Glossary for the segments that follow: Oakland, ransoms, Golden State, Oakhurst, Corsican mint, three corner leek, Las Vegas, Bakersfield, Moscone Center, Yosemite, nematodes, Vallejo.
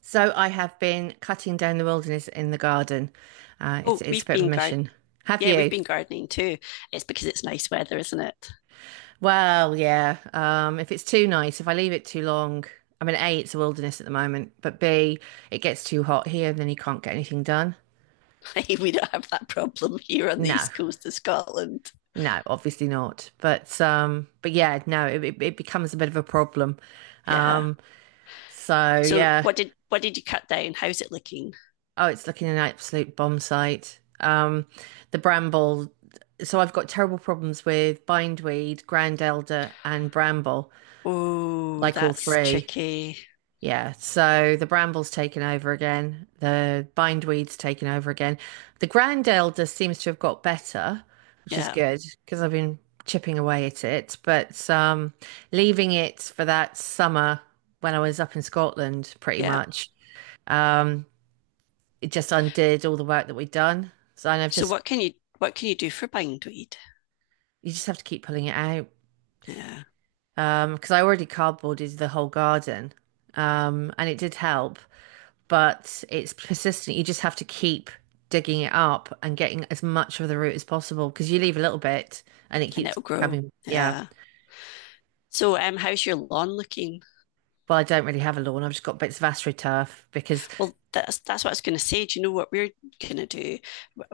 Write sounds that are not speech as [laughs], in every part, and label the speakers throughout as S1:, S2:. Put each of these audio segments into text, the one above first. S1: So I have been cutting down the wilderness in the garden. It's
S2: Oh,
S1: it's a
S2: we've
S1: bit of
S2: been
S1: a
S2: garden.
S1: mission. Have
S2: Yeah, we've
S1: you?
S2: been gardening too. It's because it's nice weather, isn't it?
S1: Well, yeah. If it's too nice, if I leave it too long, I mean, A, it's a wilderness at the moment, but B, it gets too hot here and then you can't get anything done.
S2: [laughs] We don't have that problem here on the
S1: No,
S2: east coast of Scotland.
S1: no, obviously not. But yeah, no, it becomes a bit of a problem.
S2: Yeah.
S1: Um, so
S2: So
S1: yeah,
S2: what did you cut down? How's it looking?
S1: oh, it's looking an absolute bomb site. The bramble. So I've got terrible problems with bindweed, grand elder, and bramble,
S2: Oh,
S1: like all
S2: that's
S1: three.
S2: tricky.
S1: Yeah. So the bramble's taken over again. The bindweed's taken over again. The grand elder seems to have got better, which is
S2: Yeah,
S1: good because I've been chipping away at it. But leaving it for that summer when I was up in Scotland, pretty
S2: yeah.
S1: much. Um, it just undid all the work that we'd done. So and I've
S2: So
S1: just
S2: what can you do for bindweed?
S1: you just have to keep pulling it out.
S2: Yeah,
S1: Because I already cardboarded the whole garden. And it did help, but it's persistent. You just have to keep digging it up and getting as much of the root as possible because you leave a little bit and it
S2: and
S1: keeps
S2: it'll grow.
S1: coming. Yeah.
S2: Yeah. So how's your lawn looking?
S1: Well, I don't really have a lawn. I've just got bits of astroturf because
S2: Well, that's what I was going to say. Do you know what we're going to do?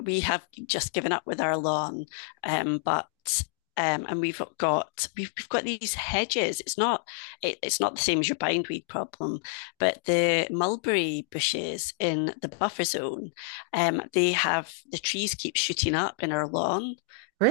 S2: We have just given up with our lawn, but and we've got these hedges. It's not it's not the same as your bindweed problem, but the mulberry bushes in the buffer zone, they have the trees keep shooting up in our lawn.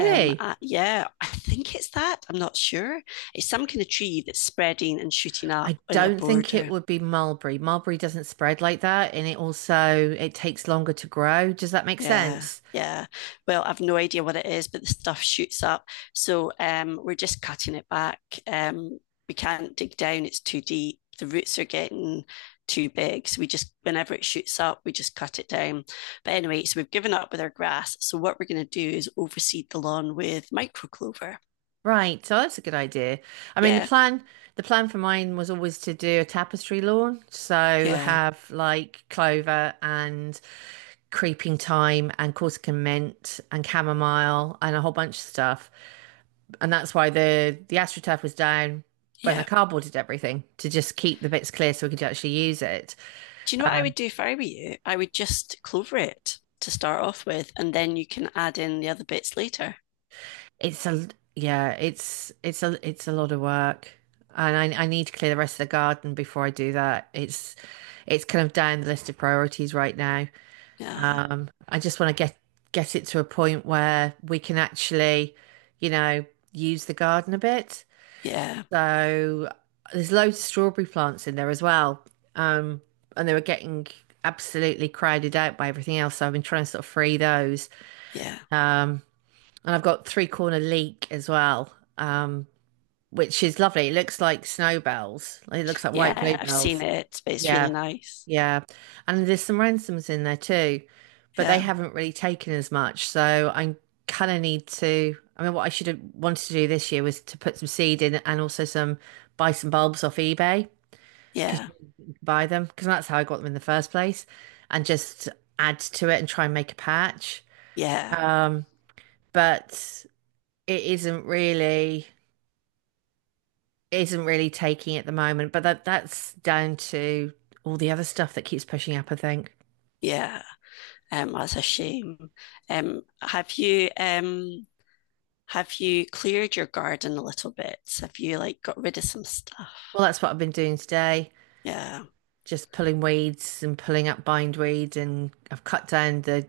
S2: Yeah, I think it's that. I'm not sure. It's some kind of tree that's spreading and shooting up
S1: I
S2: in our
S1: don't think it
S2: border.
S1: would be mulberry. Mulberry doesn't spread like that, and it also it takes longer to grow. Does that make
S2: Yeah,
S1: sense?
S2: yeah. Well, I've no idea what it is, but the stuff shoots up. So we're just cutting it back. Um, we can't dig down, it's too deep. The roots are getting too big. So we just, whenever it shoots up, we just cut it down. But anyway, so we've given up with our grass. So what we're going to do is overseed the lawn with micro clover.
S1: Right, so that's a good idea. I mean, the
S2: Yeah,
S1: plan the plan for mine was always to do a tapestry lawn, so
S2: yeah,
S1: have like clover and creeping thyme and Corsican mint and chamomile and a whole bunch of stuff. And that's why the astroturf was down when I
S2: yeah.
S1: cardboarded everything to just keep the bits clear so we could actually use it.
S2: Do you know what I would do if I were you? I would just clover it to start off with, and then you can add in the other bits later.
S1: It's a Yeah, it's a lot of work. And I need to clear the rest of the garden before I do that. It's kind of down the list of priorities right now.
S2: Yeah,
S1: I just want to get it to a point where we can actually, you know, use the garden a bit.
S2: yeah,
S1: So there's loads of strawberry plants in there as well. Um, and they were getting absolutely crowded out by everything else. So I've been trying to sort of free those.
S2: yeah.
S1: Um, and I've got three corner leek as well, um, which is lovely. It looks like snowbells. It looks like white
S2: Yeah, I've seen
S1: bluebells.
S2: it, but it's really
S1: Yeah,
S2: nice.
S1: yeah. And there's some ransoms in there too, but they
S2: Yeah,
S1: haven't really taken as much. So I kind of need to. I mean, what I should have wanted to do this year was to put some seed in and also some buy some bulbs off eBay because
S2: yeah,
S1: you can buy them because that's how I got them in the first place, and just add to it and try and make a patch.
S2: yeah,
S1: Um, but it isn't really taking at the moment, but that's down to all the other stuff that keeps pushing up, I think.
S2: yeah. That's a shame. Have you have you cleared your garden a little bit? Have you like got rid of some stuff?
S1: Well, that's what I've been doing today,
S2: Yeah,
S1: just pulling weeds and pulling up bindweed, and I've cut down the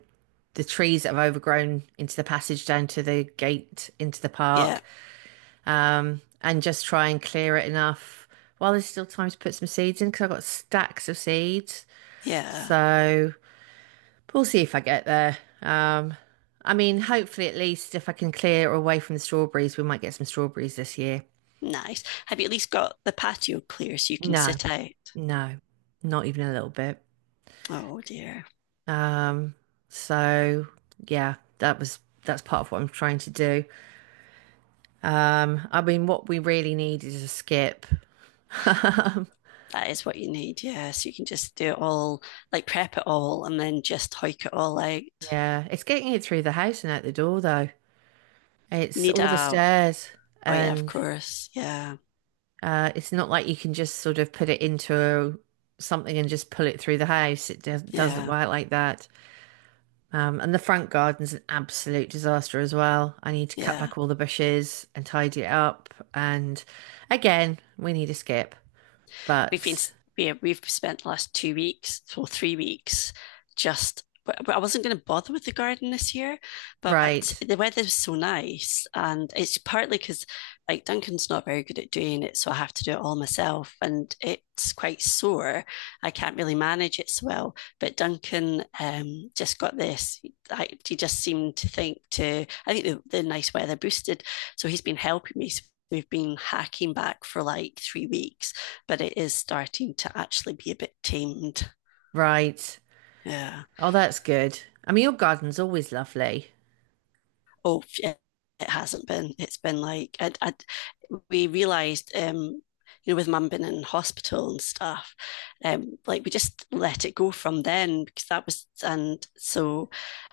S1: the trees that have overgrown into the passage down to the gate into the
S2: yeah,
S1: park, and just try and clear it enough while there's still time to put some seeds in because I've got stacks of seeds.
S2: yeah.
S1: So we'll see if I get there. I mean, hopefully, at least if I can clear away from the strawberries, we might get some strawberries this year.
S2: Nice. Have you at least got the patio clear so you can
S1: No,
S2: sit out?
S1: no, not even a little bit.
S2: Oh dear.
S1: Um, so yeah, that's part of what I'm trying to do. I mean, what we really need is a skip. [laughs] Um,
S2: That is what you need, yeah. So you can just do it all, like prep it all and then just hike it all out.
S1: yeah, it's getting it through the house and out the door though.
S2: You
S1: It's
S2: need
S1: all the
S2: a,
S1: stairs
S2: oh yeah, of
S1: and
S2: course. Yeah,
S1: It's not like you can just sort of put it into something and just pull it through the house. Doesn't
S2: yeah,
S1: work like that. And the front garden's an absolute disaster as well. I need to cut
S2: yeah.
S1: back all the bushes and tidy it up. And again, we need a skip.
S2: We've been
S1: But
S2: yeah, we've spent the last 2 weeks or 3 weeks just I wasn't going to bother with the garden this year, but
S1: right,
S2: the weather was so nice, and it's partly because like Duncan's not very good at doing it, so I have to do it all myself, and it's quite sore. I can't really manage it so well. But Duncan just got this. He just seemed to think to. I think the nice weather boosted, so he's been helping me. So we've been hacking back for like 3 weeks but it is starting to actually be a bit tamed.
S1: right.
S2: Yeah.
S1: Oh, that's good. I mean, your garden's always lovely.
S2: Oh, it hasn't been. It's been like we realised, you know, with mum being in hospital and stuff, like we just let it go from then because that was, and so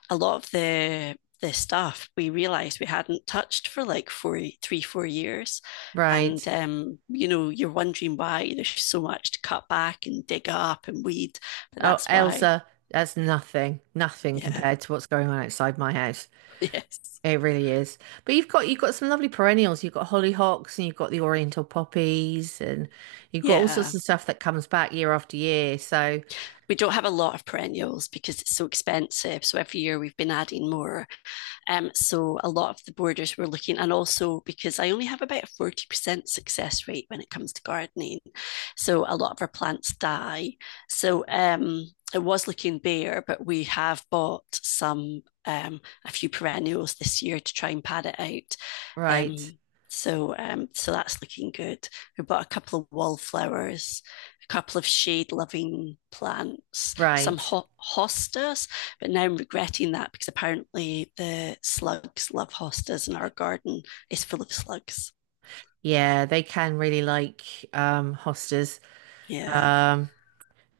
S2: a lot of the stuff we realised we hadn't touched for like four, three, 4 years,
S1: Right.
S2: and you know you're wondering why there's so much to cut back and dig up and weed, but
S1: Oh,
S2: that's why.
S1: Elsa, that's nothing, nothing
S2: Yeah.
S1: compared to what's going on outside my house.
S2: [laughs] Yes.
S1: It really is. But you've got some lovely perennials. You've got hollyhocks and you've got the oriental poppies and you've got all sorts
S2: Yeah.
S1: of stuff that comes back year after year. So,
S2: We don't have a lot of perennials because it's so expensive. So every year we've been adding more. So a lot of the borders we're looking, and also because I only have about a 40% success rate when it comes to gardening. So a lot of our plants die. So it was looking bare, but we have bought some a few perennials this year to try and pad it out.
S1: right,
S2: Um, so so that's looking good. We bought a couple of wallflowers, a couple of shade-loving plants, some
S1: right.
S2: ho- hostas, but now I'm regretting that because apparently the slugs love hostas, and our garden is full of slugs.
S1: Yeah, they can really like hostas.
S2: Yeah,
S1: Um,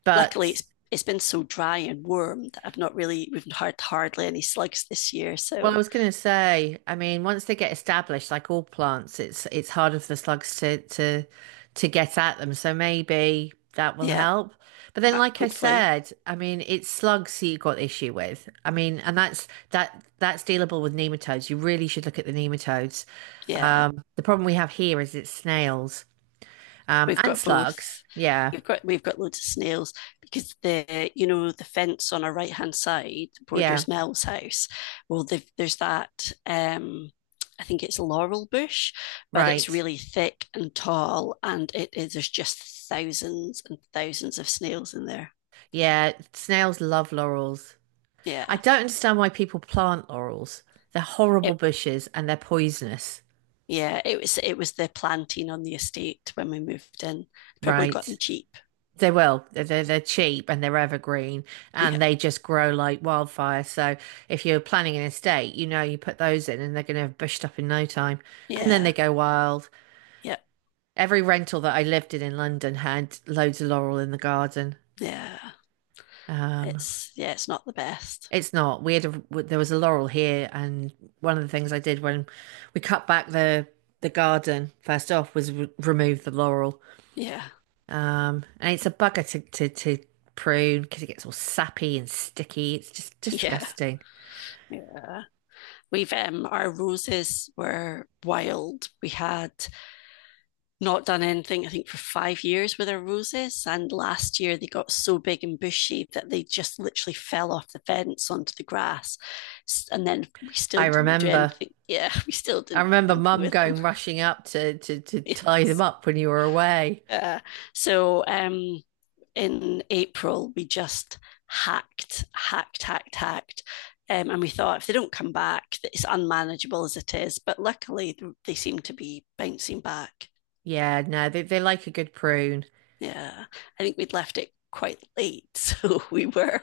S1: but
S2: luckily it's been so dry and warm that I've not really we've had hardly any slugs this year.
S1: well, I
S2: So
S1: was going to say, I mean, once they get established, like all plants, it's harder for the slugs to to get at them. So maybe that will
S2: yeah,
S1: help. But then, like I
S2: hopefully,
S1: said, I mean, it's slugs that you've got the issue with. I mean, and that's dealable with nematodes. You really should look at the nematodes.
S2: yeah.
S1: The problem we have here is it's snails,
S2: We've
S1: and
S2: got
S1: slugs.
S2: both.
S1: Yeah,
S2: We've got loads of snails because the you know the fence on our right hand side
S1: yeah,
S2: borders Mel's house. Well, there's that. I think it's laurel bush, but it's
S1: right.
S2: really thick and tall, and it is there's just thousands and thousands of snails in there.
S1: Yeah, snails love laurels. I
S2: Yeah,
S1: don't understand why people plant laurels. They're horrible
S2: it
S1: bushes and they're poisonous,
S2: yeah it was the planting on the estate when we moved in. Probably got them
S1: right?
S2: cheap. [laughs]
S1: They will. They're cheap and they're evergreen and
S2: Yeah,
S1: they just grow like wildfire. So if you're planning an estate, you know you put those in and they're going to have bushed up in no time. And then
S2: yeah,
S1: they go wild.
S2: yeah,
S1: Every rental that I lived in London had loads of laurel in the garden.
S2: yeah.
S1: Um,
S2: It's yeah, it's not the best.
S1: It's not. We had a. there was a laurel here, and one of the things I did when we cut back the garden first off was re remove the laurel.
S2: Yeah.
S1: And it's a bugger to prune because it gets all sappy and sticky. It's just
S2: [laughs] Yeah.
S1: disgusting.
S2: Yeah. We've Our roses were wild. We had not done anything, I think, for 5 years with our roses. And last year they got so big and bushy that they just literally fell off the fence onto the grass. And then we
S1: I
S2: still didn't do
S1: remember.
S2: anything. Yeah, [laughs] we still
S1: I
S2: didn't do
S1: remember
S2: anything
S1: Mum
S2: with them.
S1: going rushing up to
S2: [laughs]
S1: tie them
S2: Yes.
S1: up when you were away.
S2: Uh, so in April, we just hacked, hacked, hacked, hacked. And we thought if they don't come back, it's unmanageable as it is. But luckily, they seem to be bouncing back.
S1: Yeah, no, they like a good prune.
S2: Yeah, I think we'd left it quite late. [laughs] So we were,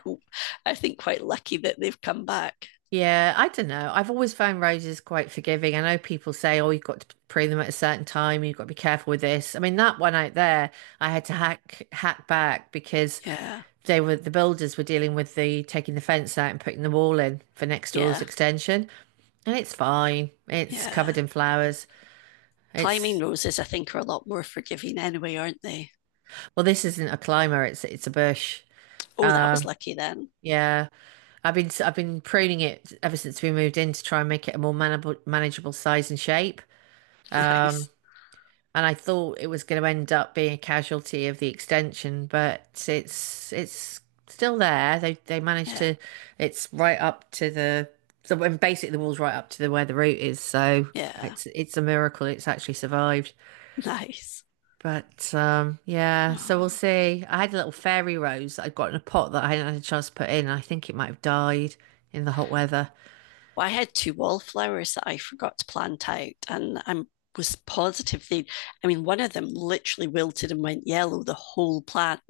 S2: I think, quite lucky that they've come back.
S1: Yeah, I don't know. I've always found roses quite forgiving. I know people say, oh, you've got to prune them at a certain time, you've got to be careful with this. I mean, that one out there, I had to hack back because
S2: Yeah,
S1: the builders were dealing with the taking the fence out and putting the wall in for next door's
S2: yeah,
S1: extension. And it's fine. It's
S2: yeah.
S1: covered in flowers.
S2: Climbing
S1: It's
S2: roses, I think, are a lot more forgiving anyway, aren't they?
S1: Well, this isn't a climber, it's a bush.
S2: Oh, that was
S1: Um,
S2: lucky then. [laughs]
S1: yeah. I've been pruning it ever since we moved in to try and make it a more manageable size and shape. Um,
S2: Nice.
S1: and I thought it was going to end up being a casualty of the extension, but it's still there. They managed
S2: Yeah,
S1: to. It's right up to the so and basically the wall's right up to the where the route is. So
S2: yeah,
S1: it's a miracle it's actually survived.
S2: nice.
S1: But yeah, so we'll
S2: Aww.
S1: see. I had a little fairy rose that I'd got in a pot that I hadn't had a chance to put in. I think it might have died in the hot weather.
S2: Well, I had 2 wallflowers that I forgot to plant out, and I was positive they I mean one of them literally wilted and went yellow the whole plant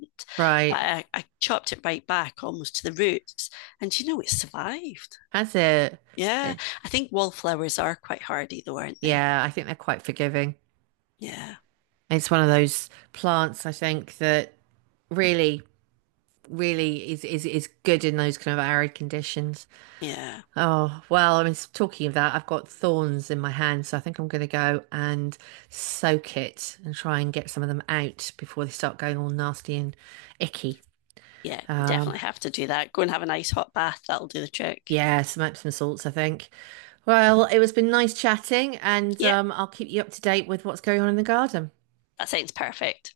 S2: but
S1: Right,
S2: I chopped it right back almost to the roots and you know it survived
S1: that's it.
S2: yeah
S1: Eh,
S2: I think wallflowers are quite hardy though aren't they
S1: Yeah, I think they're quite forgiving.
S2: yeah
S1: It's one of those plants, I think, that really, really is is good in those kind of arid conditions.
S2: yeah
S1: Oh, well, I mean, talking of that, I've got thorns in my hand, so I think I'm going to go and soak it and try and get some of them out before they start going all nasty and icky.
S2: yeah
S1: Um,
S2: definitely have to do that go and have a nice hot bath that'll do the trick
S1: yeah, some Epsom salts, I think. Well, it was been nice chatting, and
S2: yeah
S1: I'll keep you up to date with what's going on in the garden.
S2: that sounds perfect